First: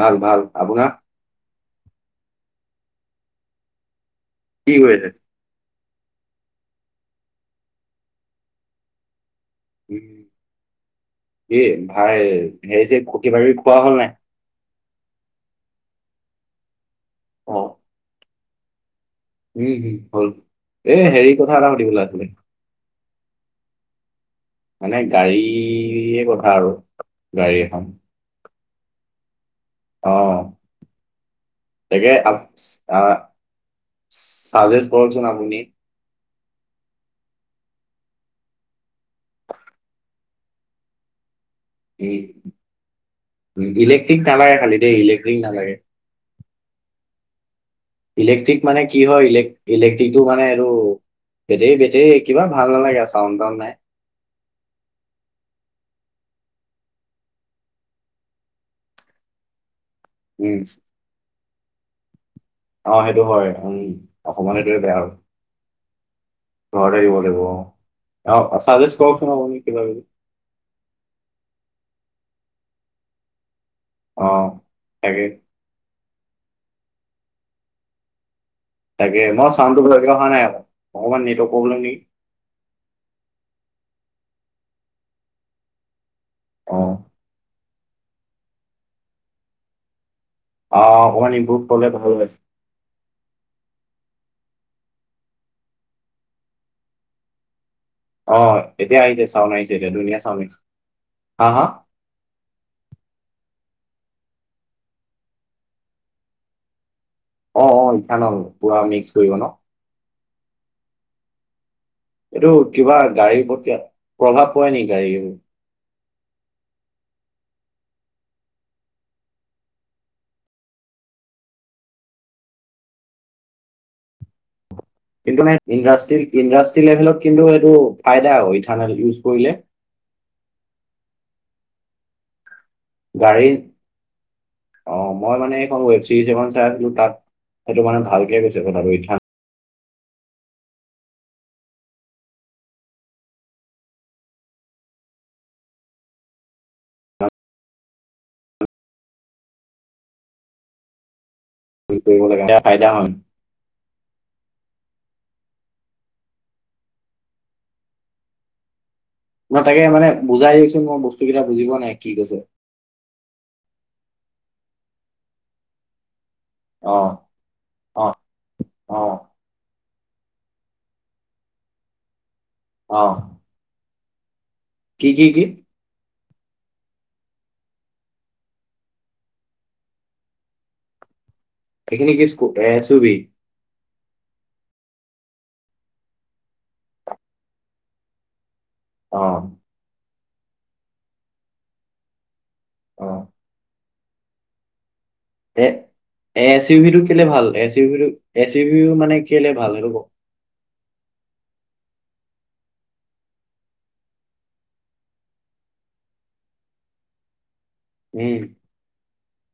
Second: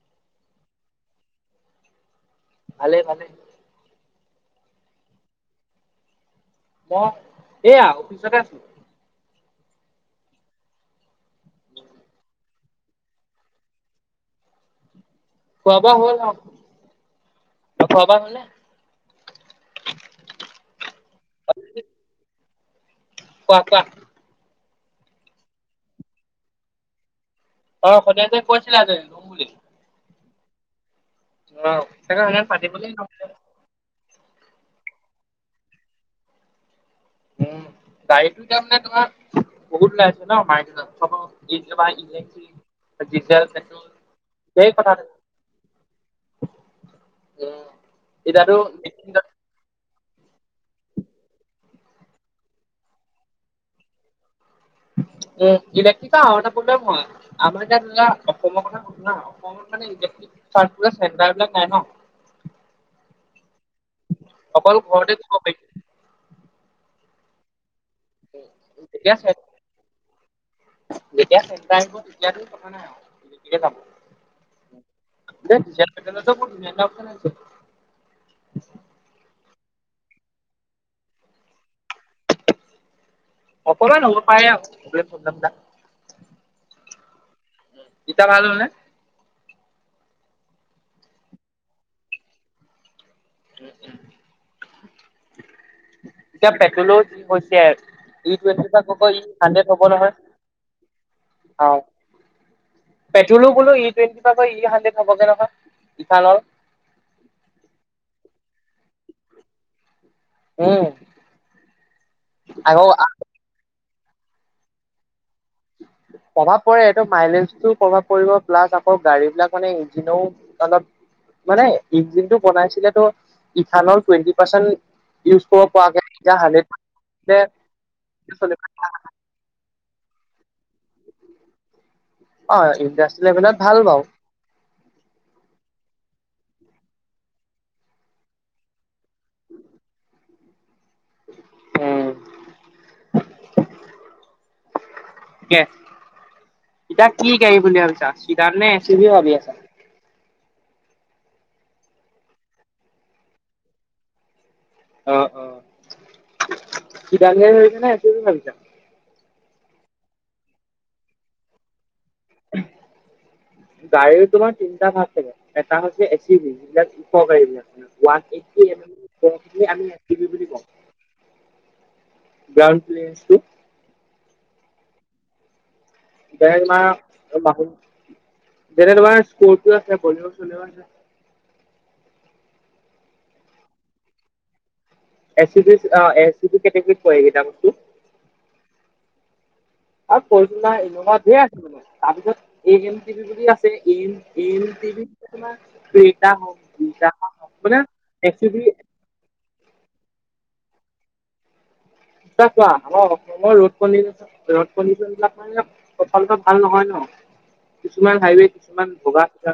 ভাল, ভাল, আপোনাৰ? ভালে ভালে। কি হৈ আছে? মই এইয়া অফিচতে আছো। উম। এ ভাই হেৰিছে খতি বাৰী খোৱা হ'ল নাই? খোৱা বোৱা হ'ল অ' অ তোৰ খোৱা বোৱা হ'ল নে? উম' হম' হল এ হেৰি কথা এটা সুধিবলৈ আছিলে। কোৱা কোৱা। মানে গাড়ীয়ে কথা আৰু গাড়ী এখন। অ সদায় যে কৈছিলা যে ল'ম বুলি। অহ অ তাকে আল সদায় পাতিবলৈ আ অ'। চাজেজ কৰকচোন আপুনি উম গাড়ীটো যামে তোমাৰ বহুত ওলাই আছে ন মাম ইলেক্ট্ৰিক নালাগে খালি দেই [unintelligible] ইলেক্ট্ৰিক নালাগে উম, এতিয়াতো ইলেক্ট্ৰিক মানে কি হয় ইলেক- ইলেক সিটো মানে আৰু বেটেৰী- বেটেৰী কিবা ভাল নালাগে চাউণ্ড তাউণ্ড নাই। উম, ইলেক্ট্ৰিকা আৰু এটা প্ৰব্লেম হয় আমাৰ এতিয়া ধৰা অসমৰ কথা সোধো না অসম মানে ইলেক্ট্ৰিক উম [unintelligible] চেণ্টাৰ বিলাক নাই ন' অ, সেইটো হয় উম, অসমত অকল হেতুই বেয়া হয় ঘৰতে দিব পাৰি ঘৰতে দিব দিব এতিয়া চেন কিবি [inaudible] যেতিয়া চেণ্টাৰ [unintelligible] এতিয়াতো কথা নাই আৰু অ তাকে [unintelligible] [unintelligible] তাকে ম, চাউণ্ডটো ভালকে অহা নাই আকৌ অকমান নেটৱৰ্ক প্ৰব্লেম নেকি? অকলে লব পাৰে আৰু [unintelligible] অ ইতা ভাল হলনে? অহ, অকণমান ইমপ্ৰুভ ক'লে ভাল ওলাইছে। এতিয়া পেট্ৰলৰ কি হৈছে? অ ই টুৱেণ্টি পা এতিয়া কৈ-কৈ আহিছে ই চাউণ্ড হান্দ্ৰেড আহিছে হব এতিয়া নহয় ধুনীয়া চাউণ্ড আহিছে হা হা অ, পেট্ৰলো বোলো ই টুৱেণ্টি পা গৈ ই হানড্ৰেদ হবগে নহয় ইঠানল। অ', অ', ইথানল পুৰা মিক্স কৰিব ন'? উম, এইটো আকৌ কিবা গাড়ীৰ [unintelligible] প্ৰভাৱ পৰে নেকি গাড়ীৰ? প্ৰভাৱ পৰে এইটো মাইলেজটো প্ৰভাৱ পৰিব প্লাছ আকৌ গাড়ী বিলাক মানে ইঞ্জিনও অলপ মানে ইঞ্জিন টো বনাইছিলেতো ইথানল টুৱেণ্টি পাৰ্চেণ্ট কিন্তু মানে ইণ্ডাষ্ট্ৰী ইণ্ডাষ্ট্ৰী লেভেলত হাণ্ড্ৰেড কিন্তু এইটো ফাইদা আ ক ইথানেল ইউজ কৰিলে। অ ইণ্ডাষ্ট্ৰী গাড়ীৰ লেভেলত ভাল বাওঁ। অ মই মানে এইখন ৱেব চিৰিজ এখন চাই আছিলো তাত সেইটো মানে ভালকে কৈছে কথাবো ইথা উম। কে ইতাক কি গাড়ী বুলি ভাবিছা চিতাৰ নে ছিবিও ভাবি আছা। হি কৰিব লাগে [unintelligible] ফাইদা হন অ অ কিডাৰ ভাবিছানে এচিবি ভাবিছা। মই তাকে মানে বুজাই দিয়কচোন মই বস্তুবিলাক বুজি পোৱা নাই কি কৈছে? গাড়ী তোমাৰ তিনটা ভাগ থাকে। এটা হৈছে এ চিবি যিবিলাক অ ওখ গাড়ীবিলাক অ ওৱান এইটি অ [unintelligible] গ্ৰাউণ্ড অ প্লেনছটো কি কি কি? বেৰমা এ মাকুম জেনে তোমাৰ কটো আছে বলেওছ ল এইখিন কিছ এছুবি। এ চি এ চি কেটেগৰীত পগেইটাামটো। অ'। আৰু ক ইনভা ধেৰ আছিল ম তাৰপিছত এ এম অ টিভি বুলি আছে। এন এনন্তি এ এচ ইউ ভি টো কেলে ভাল হওক এচ মানে ইউ ভ টো এচ এচিবি ই ভি মানে কেলে? ভাল চা চোৱা আমাৰ অসমৰ ৰদ কিশন ৰদ কডিশ্যন বিলাক মানে সচলত ভাল নহয় ন। কিছুমান উম হাইৱে কিছুমান বগা থকা,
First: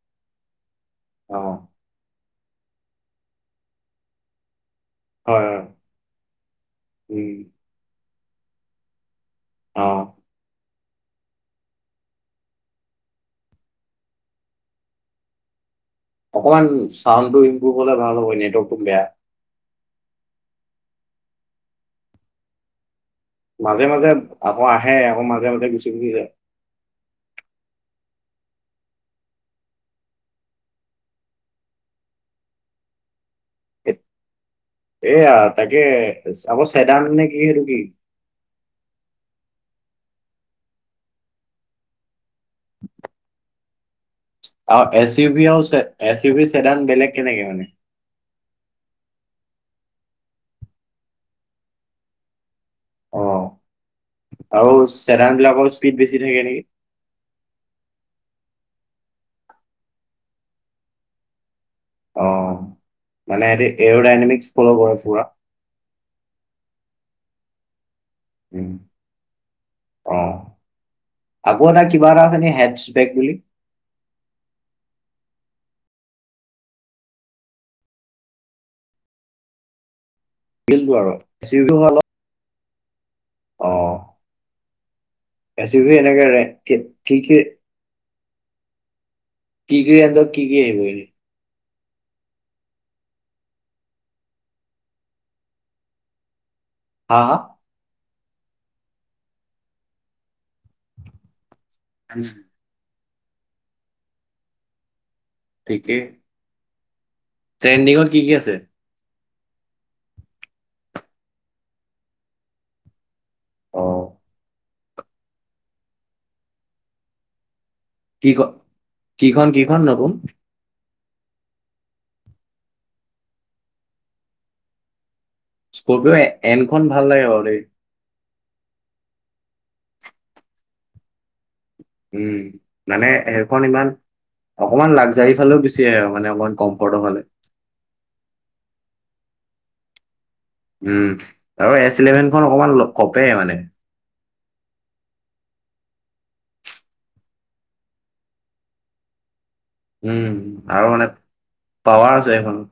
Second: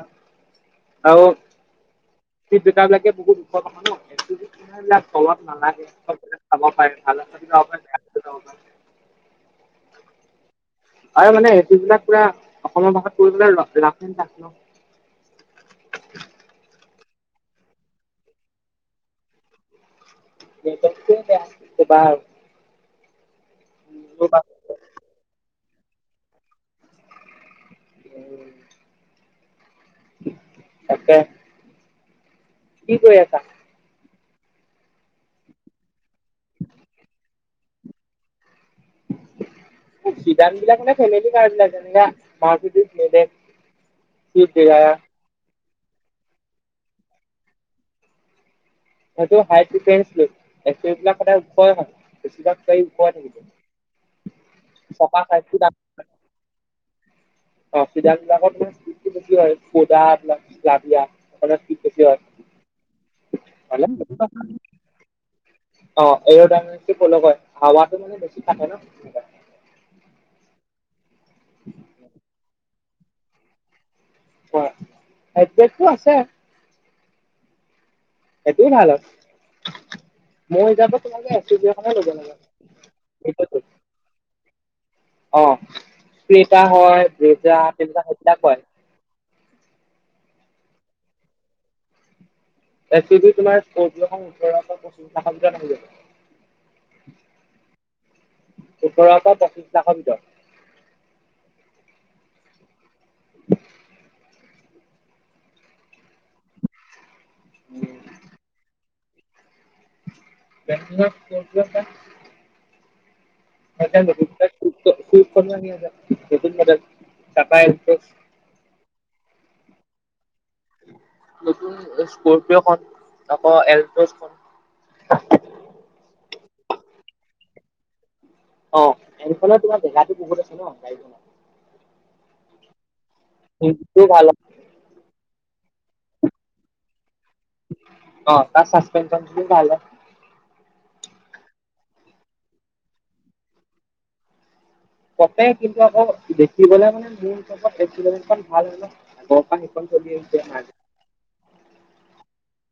আৰু অ জট বিলাকে বহুত ওখৰতথা নলাক, তলত হয় হয় নালাগোক খাব পাৰে ভাল আ উম অ [inaudible] আৰু মানে, যিবিলাক পুৰা অসমৰ ভাষাত কৰিবলৈ ৰ-ৰাফ এণ্ড টাফ ন? [inaudible] অকমান চাউণ্ড টো ইম্প্ৰুভ হলে ভাল হ'ব। নেটৱৰ্কটো বেয়া। নেটৱৰ্কটোৱে বেয়া তোমাৰ। মাজে মাজে আকৌ আহে, আকৌ মাজে মাজে গুচি গুচি যায়। তাকে। কি কৰি আছা? এ- এয়া, তাকে চাব চেদান নে কি? সেইটো কি? অ', চিদান বিলাক মানে ফেমেলি কাৰ বিলাক যেনেকে, মাৰ্চিদিছ দনেট আৰু এছ উ ভী আৰু চে এছ ই ভি চেডান বেলেগক কেনেকে মানে? সেইটো হাই প্ৰিফেঞ্চ লোক। এছ ই ভি সদায় ওখই হয়। বেছিভাগ ওখই অ আৰু থাকিব। চকা চেডান চাইজটো বিলাকৰ স্পীড তাত বেছি থাকে নেকি? অ চিদান বিলাকত মানে চিটটো বেছি হয়। [inaudible] অ', মানে এহেটি এৰ' ডাইনামিকস ফল' কৰে পুৰা। অ' এৰ' ডাইনামিকস টো ফল' কৰে। হাৱাত হেতু মানে বেছি কাটে উম। ন? সেনেকুৱা অ আকৌ এটা কিবা এটা আছে নে হেডছবেগ বুলি? অ' হেডছটো আছে। সেইটোও ভাল হয়। মোৰ টো হিচাপত আৰু তোমালোকে এছ এফ টো ইউ জি ভি এখনহে অলপ লব লাগে। ঠিকেইটো। অ অ', এছ ইউ ভি এনেকে ৰে- ক্ৰেতা কি হয়, কি বেজা তেনেকুৱা সেইবিলাক হয়। কিগি এন্তক, কিগি আহিব এচ চি দি তোমাৰ ফৰ জি এখন ওঠৰ শ পঁচিশ মানৰ ভিতৰত আহি যাব। হা হা। সোতৰৰ পৰা পঁচিশ লাখৰ ভিতৰত। ওম। ঠিকেই। ট্ৰেণ্ডিঙত কি কি আছে? ট্ৰেন্দিঙত [unintelligible] আছে। অ এতিয়া নতুন [unintelligible] খন আহি আছে। নতুন মডেল। চতাইল কি খন? কি খন কি খন নতুন? নতুন স্কপিঅ খন আকৌ এলটছখন। স্কৰ্পিঅ' এন খন ভাল লাগে বাৰু দেই। অ এনখনৰ তোমাৰ জেগাতো বহুত আছে ন। গাড়ীখনৰ উম, মানে এণখন ইমান ইঞ্জিনটোও ভাল হয়, অকমান লাগজাৰী ফালেও বেছি। সেয়াই আৰু মানে অকণমান কম্ফৰ্তৰ ফালে। অ', তাৰ চাসপেন্শন খিনি ভালে। উম। আৰু এচ ইলেভেনখন অকমান কপে মানে। কপে। কিন্তু আকৌ পৰা সেইখন চলি আহিছে উম, আৰু মানে পাৱাৰ আছে এইখন।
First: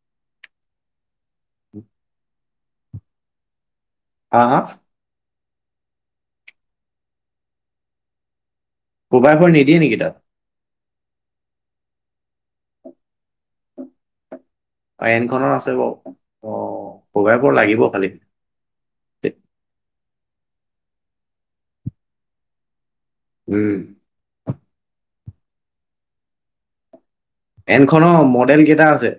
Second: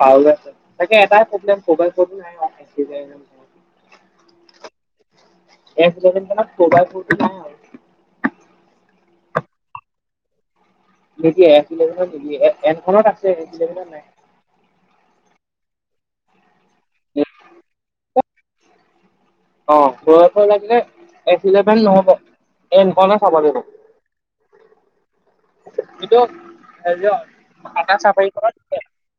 পাৱাৰ আছে। তাকে এটাই প্ৰব্লেম, মোবাইল [inaudible] হা হা? এছ ইলেভেনখনত মোবাইল ফোনটো নাই আৰু। মোবাইল ফোনটো নিদিয়ে নেকি তাত? নিদিয়ে এফ ইলেভেনত নিদিয়ে। এনখনত আছে এফ ইলেভেনত নাই। অ'এনখনত আছে বাৰু। অ', [unintelligible] লাগিব কালি। বয়সৰ লাগিলে এছ ইলেভেন নহ'ব এনখন হে চাব লাগিব। উম কিটো এফ জেদ ওৱান। এনখনৰ মডেল কেইটা আছে?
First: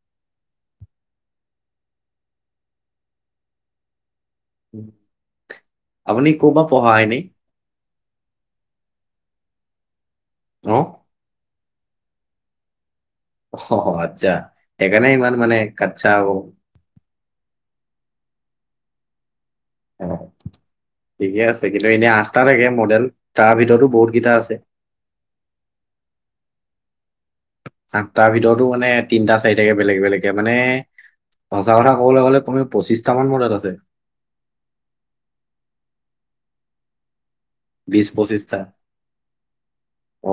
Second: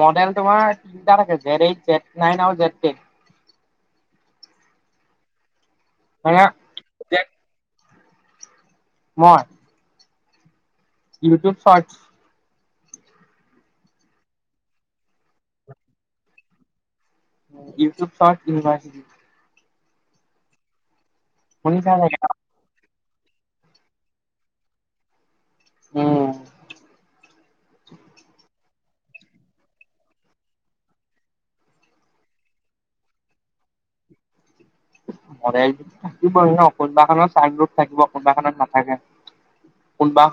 মডেল তোমাৰ তিনিটা জেড এইট জেড নাইন আৰু জেড টেন। আপুনি মানে ক'ৰবাত পঢ়া হয় নি? মই? অ'। YouTube search. অ' আচ্ছা সেইকাৰনে ইমান মানে কচ্ছা আকৌ। ইউটিউব চাও ইউনিভাৰচিটি ত। ঠিকে আছে কিন্তু শুনিছা এনে চাগে ন? আঠটা থাকে মডেল। তাৰ ভিতৰতো বহুতকেইটা আছে। উম। আঠটাৰ ভিতৰতো মানে তিনটা চাৰিটাকে বেলেগ বেলেগে মানে সঁচা কথা ক'বলৈ গ'লে কমে পঁচিছটামান মডেল আছে। মডেল থাকিবই ন কোনোবাখনত চাট গ্ৰুপ থাকিব বিশ কোনোবাখনত পঁচিশটা নাথাকে।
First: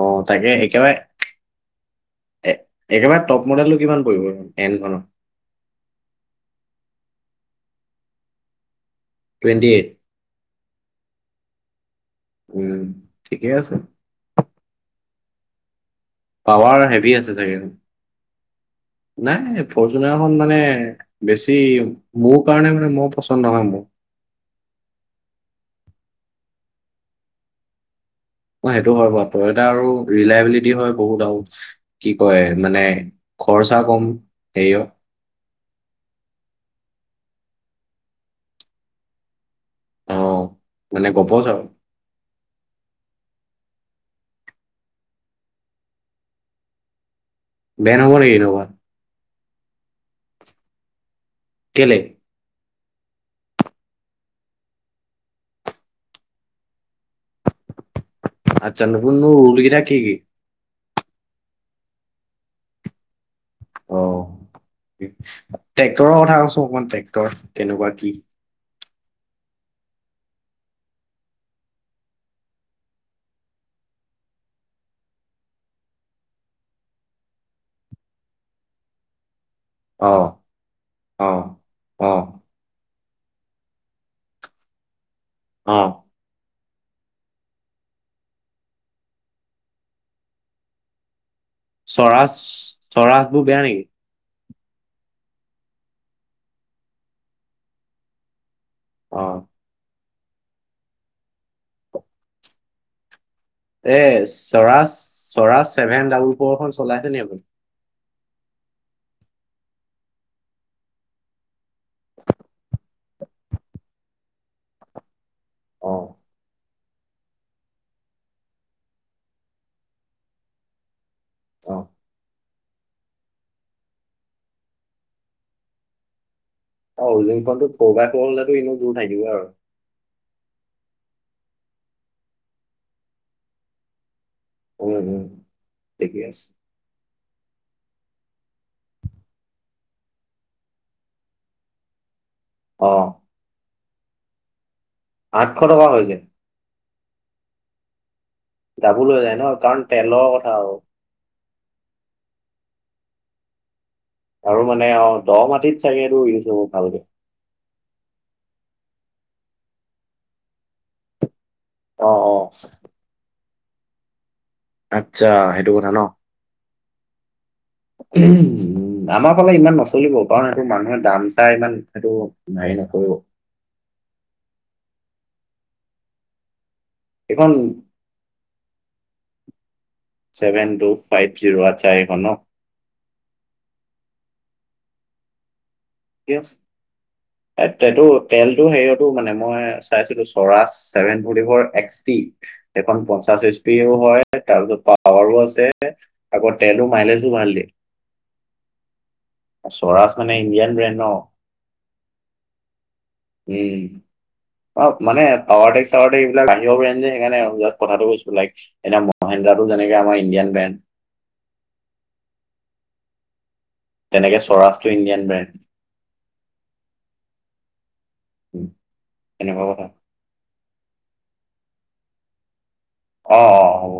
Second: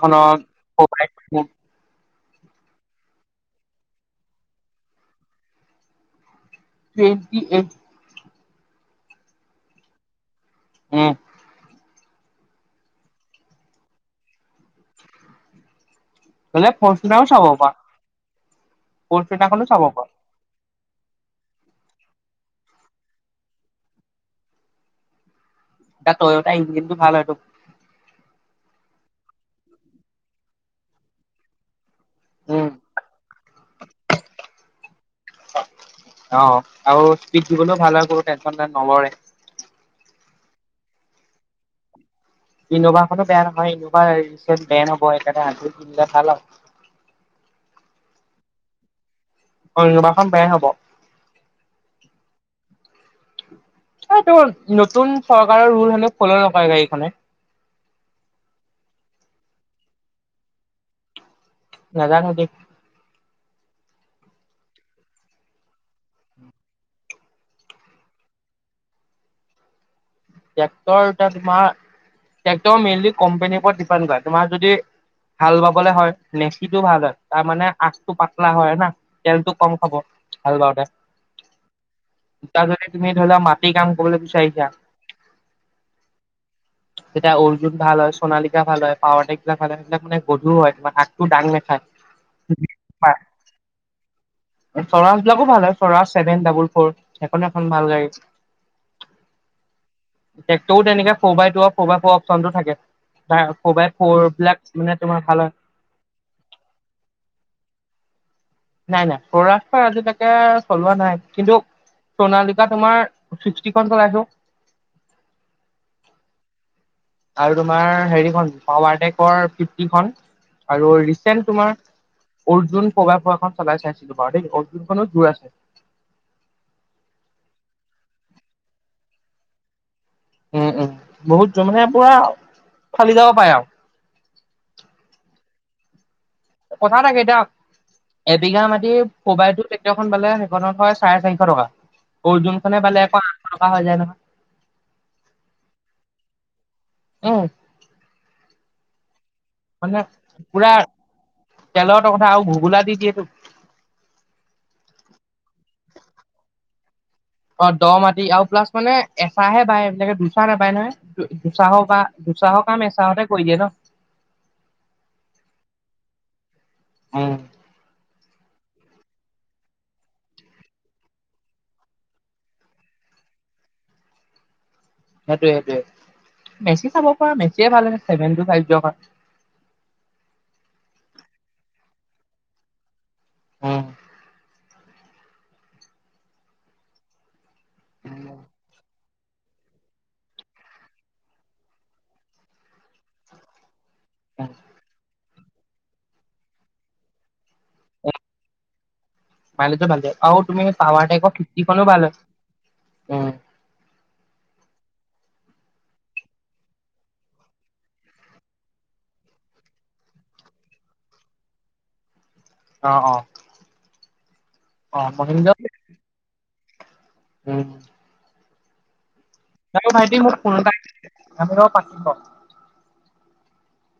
অ' তাকে একেবাৰে, টুৱেন্টি এ একেবাৰে টপ মডেলটো কিমান পৰিব এনখনত? Twenty eight twenty eight? উম। উম ঠিকেই আছে। হ'লে পাৱাৰ হেভি ফৰ্চুনাৰো আছে চাব চাগে, পাৰা নাই ফৰ্চুনাৰখনো চাব পাৰা। ফৰচুনাৰখন মানে বেছি মোৰ কাৰণে মানে মোৰ পচন্দ নহয় মোৰ। তট ই কিন্তু ভাল এটো [unintelligible] অ' সেইটো হয় বাৰু তই এটা আৰু ৰিলাইবিলিটি হয় বহুত আৰু কি কয় উম, মানে খৰচা কম সেইয়‌ অ' আৰু স্পীড দিবলৈও ভাল হয় কোনো টেনচন নলৰে। অ' মানে গবচ আৰু। ইন'ভাখনো বেয়া নহয় ইন'ভা ৰিচেণ্ট বেণ্ড হব সেইকাৰণে আজিয়ে কিনিলে ভাল। [inaudible] বেণ্ড হব নেকি ইন'ভাৰ? অ' ইন'ভাখন বেণ্ড হ'ব। কেলে? হয়টো নতুন চৰকাৰৰ ৰুল হেনো ফল' নকৰে গাড়ীখনে। [inaudible] আচ্ছা নতুন নতুন ৰুল কেতা কি কি? নাজানো দে। অ'। ট্ৰেক্টৰৰ কথা কৈছো অকমান ট্ৰেক্টৰ কেনেকুৱা কি? ট্ৰেক্টৰ তোমাৰ, ট্ৰেক্টৰ মেইনলি কোম্পনীৰ ওপৰত ডিপেণ্ড কৰা তোমাৰ যদি হাল বাবলৈ হয় নেচিটো ভাল হয় তাৰমানে আগটো পাতলা হয় না তেলটো। কম খাব অ', হাল বাৱতে অ', অ'। তাৰ তুমি ধৰি লোৱা মাটি কাম কৰিবলৈ বিচাৰিছা। অ তেতিয়া অৰ্জুন ভাল হয় সোণালিকা ভাল হয় পাৱাৰটেগ বিলাক ভাল হয় সেইবিলাক মানে গধুৰ হয় তোমাৰ আ স্বৰাজ স্বৰাজবোৰ বেয়া নেকি? স্বৰাজ বিলাকো ভাল হয় স্বৰাজ ছেভেন ডাবুল ফ'ৰ সেইখন এখন ভাল গাড়ী অ টেক্টৰো তেনেকে four by two four by four option টো থাকে। ফ'ৰ বাই এ ফ'ৰ বিলাক মানে তোমাৰ ভাল হয় স্বৰাজ-স্বৰাজ ছেভেন ডাবুল ফৰখন চলাইছে নি আপুনি? নাই-নাই স্বৰাজৰ আজি লৈকে চলোৱা নাই কিন্তু। সণালিকা তোমাৰ ছিক্সটিখন চলাইছো। অহ আৰু তোমাৰ হেৰিখন পাৱাৰটেকৰ ফিফটি খ আৰু। যেন অ তোমাৰ অৰ্জুন প্ৰবখন চলাই চাইছিলো বাৰু দেই অৰ্জুনখনো জোৰ আছে। অ হজিং ফো ফাই ফ হলে এনে জোৰ থাকিব আৰু উম-উম বহুত মানে পুৰা ফালি যাব পাৰে আৰু। উম-উম কথা থ গে এবিঘা মাটি সবাইটো ট্ৰেক্টৰ বালে সেইখনত হয় চাৰে চাৰিশ টকা। অৰ্জুন খনে বালে অ', একৌ আঠশ টকা হৈ যায় ন। আঠশ টকা হৈছে। অহ গাবুল হৈ যায় ন কাৰণ তেলৰ কথা পুৰা আৰু। তেলৰ কথা আৰু ঘগোলা দি দিয়েতটো আৰু মানে অ দ মাটিত চাগেটো ইউজ হব ভালক অ দ মাটি আৰু প্লাছ মানে এচাহে বায় এনেকে দুচাহ নাপায় নহয়। দুচাহৰ বা অ', অ', দুচাহৰ কাম এচাহতে কৰি দিয়ে ন। আচ্ছা, সেইটো কথা ন। উম, উ আমাৰ ফালে ইমান নচলিব পাৰ সেইটো মানুহে দাম চাই ইমান সেইটো হেৰি এক [inaudible] সেইটোৱে-সেইটোৱে মেচি চাব প এইখন মেচিয় ভাল আভেন ফ কাৰ ছেভেন টু ফাইভ জিৰ' আছো এখনো। উম আছে এই এইটো তেলটো হেৰিয়তো মানে মই চাই দিলোঁ চৰাচ চেভেন পৰিব এক্টি সেইখন পঞ্চাছ। পেও হয় তাৰপ পাৱাৰোঁ আছে। আকৌ তেলো মাইলেজো ভাল দিয়ে। সৰাজ মানে ইডিয়ান ব্ৰেন। ততে আকৌ খিতিখনো ভাল হয় উ উম। অ মানোৱাৰটক্ চাৱাৰ টে্ক বিিলাক আহিব পি যে সেইকাৰণে য কথাটো কৈছো লাইক এতিনে মহেন্দ্ৰান তেনেকে আাৰ ইণ্ডিয়ান বেণ্ড। অ-অ তেনেকে সৰাজটো ইণ্ডিয়ান ব্ৰেণ্ড। উম। উম, ভাইটি মোক ফোন এটা আমি ৰ পাতিম ৰ। অ', অ', হ'ব।